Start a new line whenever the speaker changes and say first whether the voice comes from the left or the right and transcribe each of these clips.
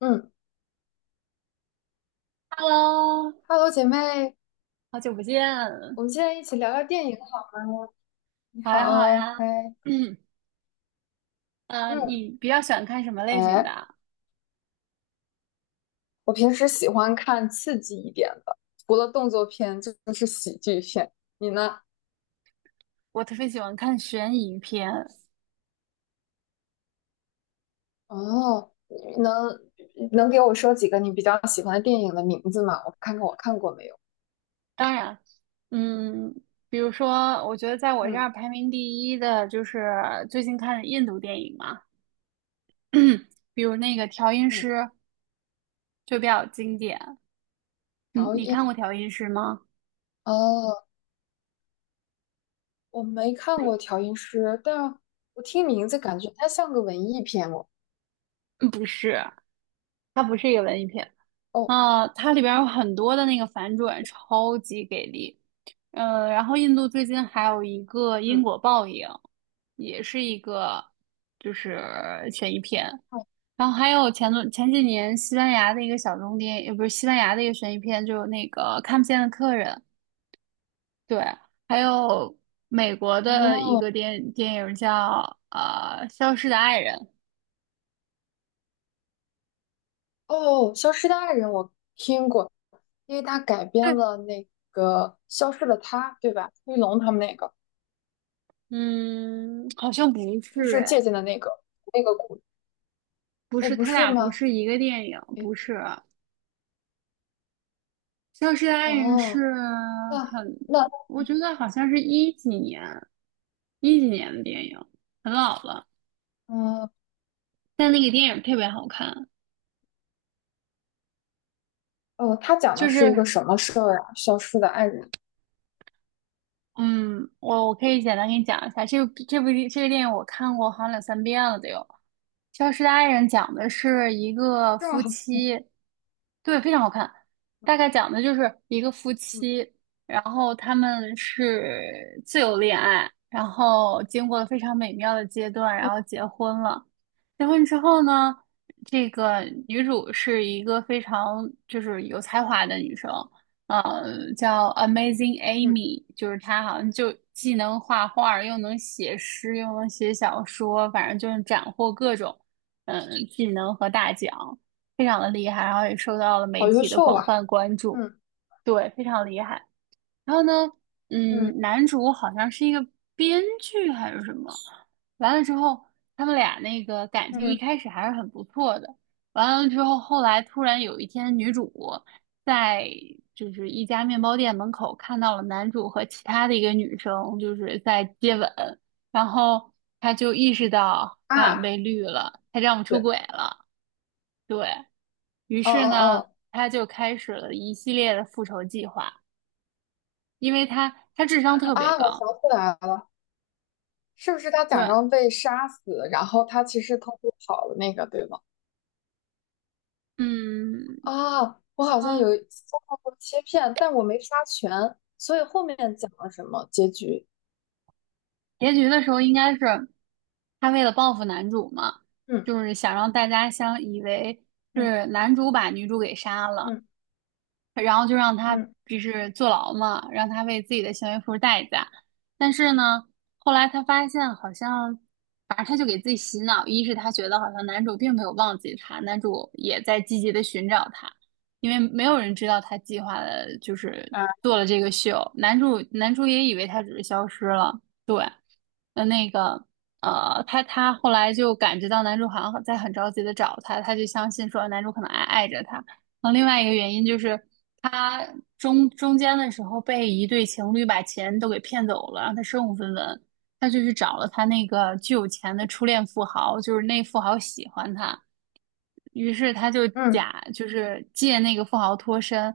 left: 嗯
right: Hello，
left: ，Hello，姐妹，
right: 好久不见，
left: 我们现在一起聊聊电影好吗？你
right: 还好
left: 好，
right: 呀。
left: 嗨。
right: 嗯，
left: 嗯，
right: 你比较喜欢看什么类型的
left: 哎，
right: 啊？
left: 我平时喜欢看刺激一点的，除了动作片就是喜剧片。你呢？
right: 我特别喜欢看悬疑片。
left: 哦，你能给我说几个你比较喜欢的电影的名字吗？我看看我看过没有？
right: 当然，嗯，比如说，我觉得在我这
left: 嗯，
right: 儿排名第一的就是最近看的印度电影嘛，比如那个《调音
left: 嗯，
right: 师》就比较经典。你
left: 调
right: 你
left: 音
right: 看过《调音师》吗？
left: 哦，我没看过《调音师》，但我听名字感觉它像个文艺片哦。
right: 嗯，不是，它不是一个文艺片。
left: 哦，
right: 啊，它里边有很多的那个反转，超级给力。然后印度最近还有一个因
left: 嗯，
right: 果报应，也是一个就是悬疑片。然后还有前几年西班牙的一个小众电影，也不是，西班牙的一个悬疑片，就是那个看不见的客人。对，还有美国的一
left: 哦，
right: 个电影叫《消失的爱人》。
left: 哦，《消失的爱人》我听过，因为他改编
right: 对，
left: 了那个《消失的她》，对吧？黑龙他们那个
right: 嗯，好像不
left: 是不
right: 是
left: 是借
right: 哎，
left: 鉴的那个故事？
right: 不
left: 哦，
right: 是，
left: 不
right: 他
left: 是
right: 俩不
left: 吗？
right: 是一个电影，
left: 诶，
right: 不是。消失的爱人
left: 哦。
right: 是
left: 那
right: 很，
left: 那
right: 我觉得好像是一几年，一几年的电影，很老了，
left: 嗯
right: 但那个电影特别好看。
left: 哦，他讲的
right: 就
left: 是一个
right: 是，
left: 什么事儿啊？《消失的爱人》
right: 嗯，我可以简单给你讲一下，这部这个电影我看过好像两三遍了都有。《消失的爱人》讲的是一个
left: 这么
right: 夫
left: 好？
right: 妻，对，非常好看。大概讲的就是一个夫
left: 嗯，
right: 妻，然后他们是自由恋爱，然后经过了非常美妙的阶段，
left: 嗯，
right: 然后结婚了。结婚之后呢，这个女主是一个非常就是有才华的女生，叫 Amazing
left: 嗯，
right: Amy，就是她好像就既能画画儿，又能写诗，又能写小说，反正就是斩获各种。嗯，技能和大奖，非常的厉害，然后也受到了媒
left: 好优
right: 体的
left: 秀
right: 广
left: 啊！
right: 泛关注，
left: 嗯，
right: 对，非常厉害。然后呢，
left: 嗯，
right: 嗯，男主好像是一个编剧还是什么，完了之后，他们俩那个感情一
left: 嗯，
right: 开始还是很不错的，完了之后，后来突然有一天，女主在就是一家面包店门口看到了男主和其他的一个女生就是在接吻，然后她就意识到她好像
left: 啊，
right: 被绿了，她丈夫出
left: 对。
right: 轨了，对，于
left: 哦，
right: 是呢，
left: 哦，
right: 她就开始了一系列的复仇计划。因为他智商
left: 哦，
right: 特别
left: 啊，我想
right: 高。
left: 起来了，是不是他假
right: 对，
left: 装被杀死，然后他其实偷偷跑了那个，对吗？
right: 嗯，
left: 啊，我好像有
right: 他
left: 遭到过切片，但我没刷全，所以后面讲了什么结局？
right: 结局的时候应该是他为了报复男主嘛，
left: 嗯，
right: 就是想让大家相以为
left: 嗯，
right: 是男主把女主给杀了，
left: 嗯，
right: 然后就让他
left: 嗯，
right: 就是坐牢嘛，让他为自己的行为付出代价。但是呢，后来他发现好像，反正他就给自己洗脑，一是他觉得好像男主并没有忘记他，男主也在积极的寻找他，因为没有人知道他计划的就是
left: 啊，
right: 做了这个秀，男主也以为他只是消失了，对，呃，那个。他后来就感觉到男主好像在很着急的找他，他就相信说男主可能还爱着他，然后另外一个原因就是他中间的时候被一对情侣把钱都给骗走了，让他身无分文。他就去找了他那个巨有钱的初恋富豪，就是那富豪喜欢他，于是他就
left: 嗯，
right: 假，就是借那个富豪脱身，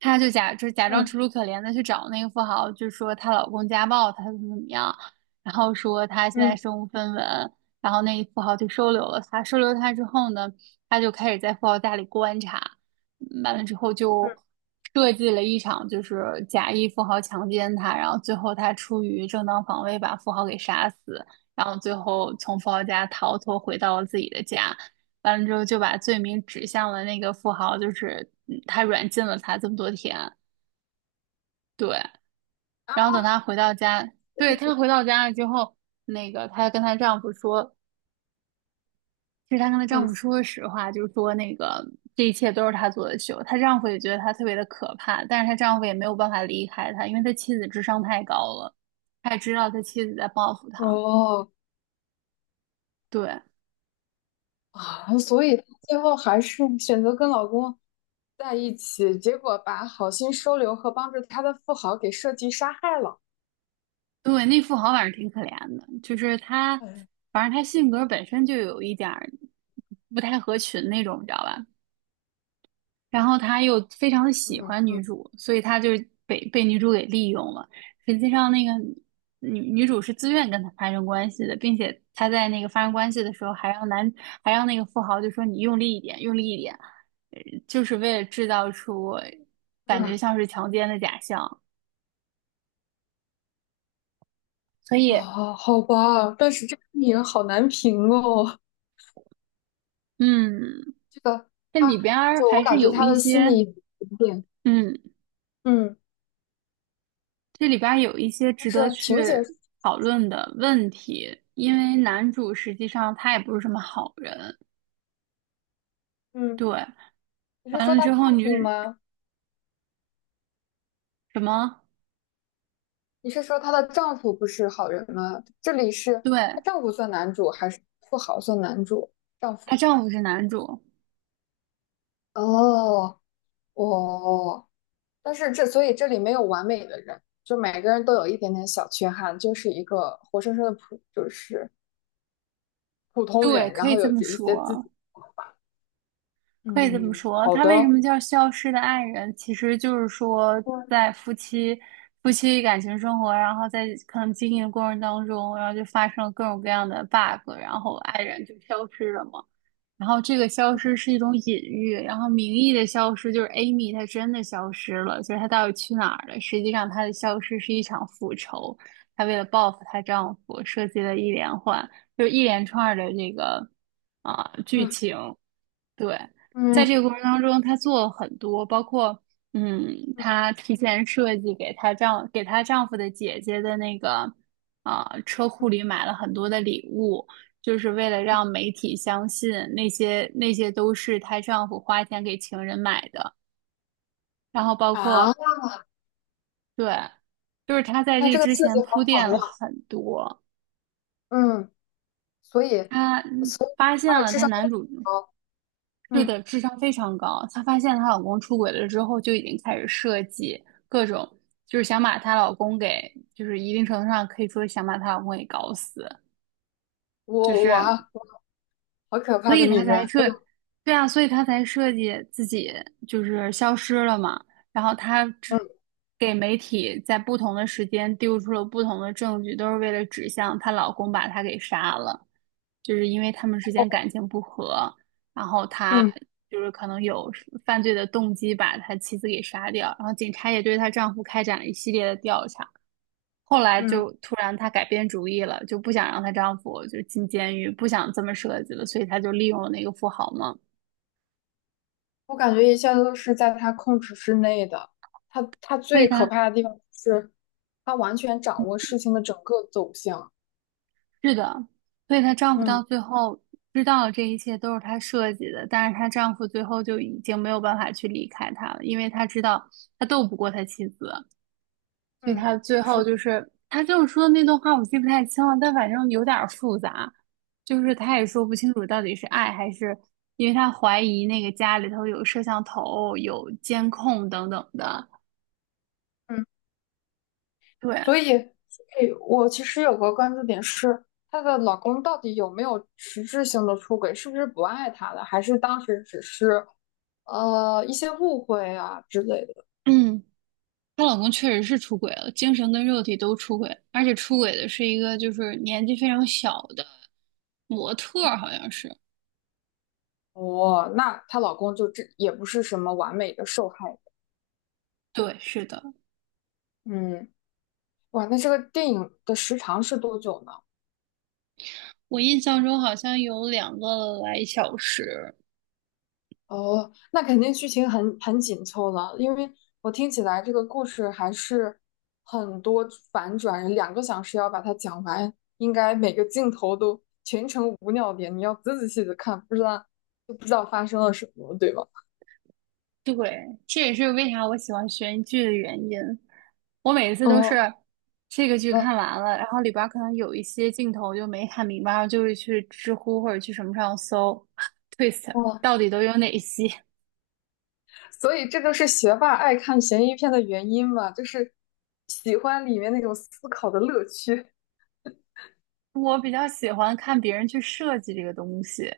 right: 他就假，就假装
left: 嗯，
right: 楚楚可怜的去找那个富豪，就说她老公家暴她怎么怎么样，然后说她现在
left: 嗯，
right: 身无分文，然后那富豪就收留了她，收留她之后呢？他就开始在富豪家里观察，嗯，完了之后就
left: 嗯，
right: 设计了一场就是假意富豪强奸他，然后最后他出于正当防卫把富豪给杀死，然后最后从富豪家逃脱回到了自己的家，完了之后就把罪名指向了那个富豪，就是嗯他软禁了他这么多天，对，
left: 啊，
right: 然后等他回到家，对，她回到家了之后，那个她跟她丈夫说，其实她跟她丈夫
left: 嗯，
right: 说实话，就是说那个这一切都是她做的秀。她丈夫也觉得她特别的可怕，但是她丈夫也没有办法离开她，因为他妻子智商太高了，他也知道他妻子在报复他。
left: 哦，
right: 对
left: 啊，所以她最后还是 选择跟老公在一起，结果把好心收留和帮助他的富豪给设计杀害了。
right: 对，那富豪反正挺可怜的，就是他，
left: 嗯，
right: 反正他性格本身就有一点儿不太合群那种，你知道吧？然后他又非常的喜
left: 嗯，
right: 欢女
left: 嗯，
right: 主，所以他就被女主给利用了。实际上，那个女主是自愿跟他发生关系的，并且他在那个发生关系的时候，还让男还让那个富豪就说你用力一点，用力一点，呃就是为了制造出感觉
left: 嗯，
right: 像是强奸的假象。所以，
left: 啊，好吧，但是这个电影好难评哦。
right: 嗯，
left: 这个
right: 这里
left: 他
right: 边儿
left: 就我
right: 还是
left: 感觉
right: 有
left: 他
right: 一
left: 的心
right: 些
left: 理。
right: 嗯
left: 嗯，
right: 这里边儿有一些
left: 但
right: 值得
left: 是情节。
right: 去讨论的问题，因为男主实际上他也不是什么好人，
left: 嗯，
right: 对，
left: 你是
right: 完
left: 说
right: 了
left: 她
right: 之
left: 丈
right: 后
left: 夫
right: 女
left: 吗？
right: 什么，
left: 你是说她的丈夫不是好人吗？这里是
right: 对，
left: 她丈夫算男主还是富豪算男主？丈
right: 她
left: 夫。
right: 丈夫是男主，
left: 哦。哦，但是这所以这里没有完美的人，就每个人都有一点点小缺憾，就是一个活生生的就是普通
right: 对，
left: 人，然
right: 可以
left: 后
right: 这
left: 有
right: 么
left: 着一些自
right: 说，
left: 己。
right: 可以这么
left: 嗯，
right: 说。
left: 好
right: 他为什
left: 的。
right: 么叫消失的爱人？其实就是说在夫妻感情生活，然后在可能经营的过程当中，然后就发生了各种各样的 bug，然后爱人就消失了嘛。然后这个消失是一种隐喻，然后名义的消失就是 Amy 她真的消失了，就是她到底去哪儿了？实际上她的消失是一场复仇，她为了报复她丈夫设计了一连环，就是一连串的这个啊、剧
left: 嗯，
right: 情，对，在这
left: 嗯，
right: 个过程当中，她做了很多，包括嗯，
left: 嗯，
right: 她提前设计给给她丈夫的姐姐的那个啊、车库里买了很多的礼物，就是为了让媒体相信那些都是她丈夫花钱给情人买的，然后包
left: 啊，
right: 括对，就是她在
left: 那
right: 这
left: 这个
right: 之
left: 设计
right: 前铺
left: 好
right: 垫
left: 巧
right: 了
left: 妙。
right: 很多，
left: 嗯，所以。
right: 她发现
left: 她的
right: 了
left: 智
right: 她
left: 商都
right: 男
left: 很
right: 主
left: 高。
right: 是
left: 嗯。
right: 的，智商非常高。她发现她老公出轨了之后，就已经开始设计各种，就是想把她老公给，就是一定程度上可以说想把她老公给搞死。就
left: 我我
right: 是
left: 啊，好可
right: 所
left: 怕的
right: 以
left: 女
right: 他才
left: 人！
right: 设，对啊，所以他才设计自己就是消失了嘛。然后他只
left: 嗯，
right: 给媒体在不同的时间丢出了不同的证据，都是为了指向她老公把她给杀了，就是因为他们之间感情不和，然后他
left: 嗯。
right: 就是可能有犯罪的动机把他妻子给杀掉，然后警察也对她丈夫开展了一系列的调查。后来就
left: 嗯，
right: 突然她改变主意了，就不想让她丈夫就进监狱，不想这么设计了，所以她就利用了那个富豪嘛。
left: 我感觉一切都是在她控制之内的。她
right: 所以
left: 最可
right: 她
left: 怕的地方是，她完全掌握事情的整个走向。
right: 是的，所以她丈夫到
left: 嗯，
right: 最后知道这一切都是她设计的，但是她丈夫最后就已经没有办法去离开她了，因为她知道他斗不过他妻子，所以
left: 嗯，
right: 他最后
left: 是的。
right: 就是他就是说的那段话，我记不太清了，但反正有点儿复杂，就是他也说不清楚到底是爱还是，因为他怀疑那个家里头有摄像头、有监控等等的。
left: 嗯，
right: 对，
left: 所以所以我其实有个关注点是，她的老公到底有没有实质性的出轨？是不是不爱她了？还是当时只是一些误会啊之类的？
right: 嗯，她老公确实是出轨了，精神跟肉体都出轨，而且出轨的是一个就是年纪非常小的模特儿，好像是。
left: 哦，那她老公就这也不是什么完美的受害人。
right: 对，是的，
left: 嗯，哇，那这个电影的时长是多久呢？
right: 我印象中好像有两个来小时。
left: 哦，那肯定剧情很紧凑了，因为我听起来这个故事还是很多反转，两个小时要把它讲完，应该每个镜头都全程无尿点，你要仔仔细细的看，不知道就不知道发生了什么，对吧？
right: 对，这也是为啥我喜欢悬疑剧的原因。我每一次都是
left: 哦，
right: 这个剧
left: 那。
right: 看完了，然后里边儿可能有一些镜头就没看明白，然后就会去知乎或者去什么上搜 twist
left: 哦。
right: 到底都有哪些。
left: 所以这就是学霸爱看悬疑片的原因嘛，就是喜欢里面那种思考的乐趣。
right: 我比较喜欢看别人去设计这个东西，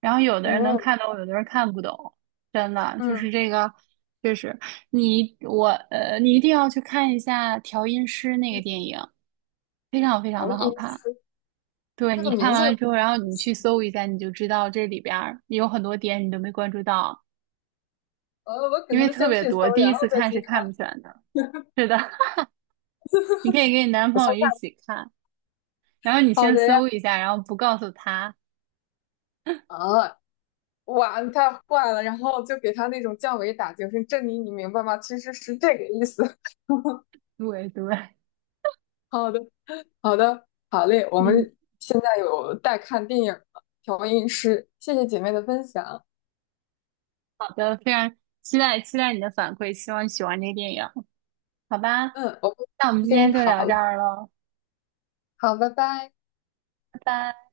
right: 然后有的人能
left: 哦，
right: 看懂，有的人看不懂。真的就
left: 嗯，
right: 是这个，确实，你一定要去看一下调音师那个
left: 嗯，
right: 电影，非常非常
left: 潮
right: 的
left: 音
right: 好看。对，
left: 这
right: 你
left: 个
right: 看
left: 名
right: 完了
left: 字。
right: 之后，然后你去搜一下，你就知道这里边儿有很多点你都没关注到，
left: 我可
right: 因为
left: 能
right: 特
left: 先
right: 别
left: 去
right: 多，
left: 搜，
right: 第
left: 然
right: 一
left: 后
right: 次
left: 再
right: 看
left: 去
right: 是看
left: 看。
right: 不全的。是的，你可以跟你男
left: 我
right: 朋
left: 先
right: 友一
left: 看。
right: 起看，然后你
left: 好
right: 先
left: 的呀。
right: 搜一下，然后不告诉他。
left: 啊，哇，你太坏了，然后就给他那种降维打击，我说珍妮，你明白吗？其实是这个意思。
right: 对对，
left: 好的，好的，好嘞，我
right: 嗯，
left: 们现在有待看电影了，调音师，谢谢姐妹的分享。
right: 好的，非常期待你的反馈，希望你喜欢这个电影，好吧？
left: 嗯，我会
right: 那我们今
left: 跟你
right: 天就
left: 讨
right: 聊这
left: 论。
right: 儿了，
left: 好，拜拜。
right: 拜拜。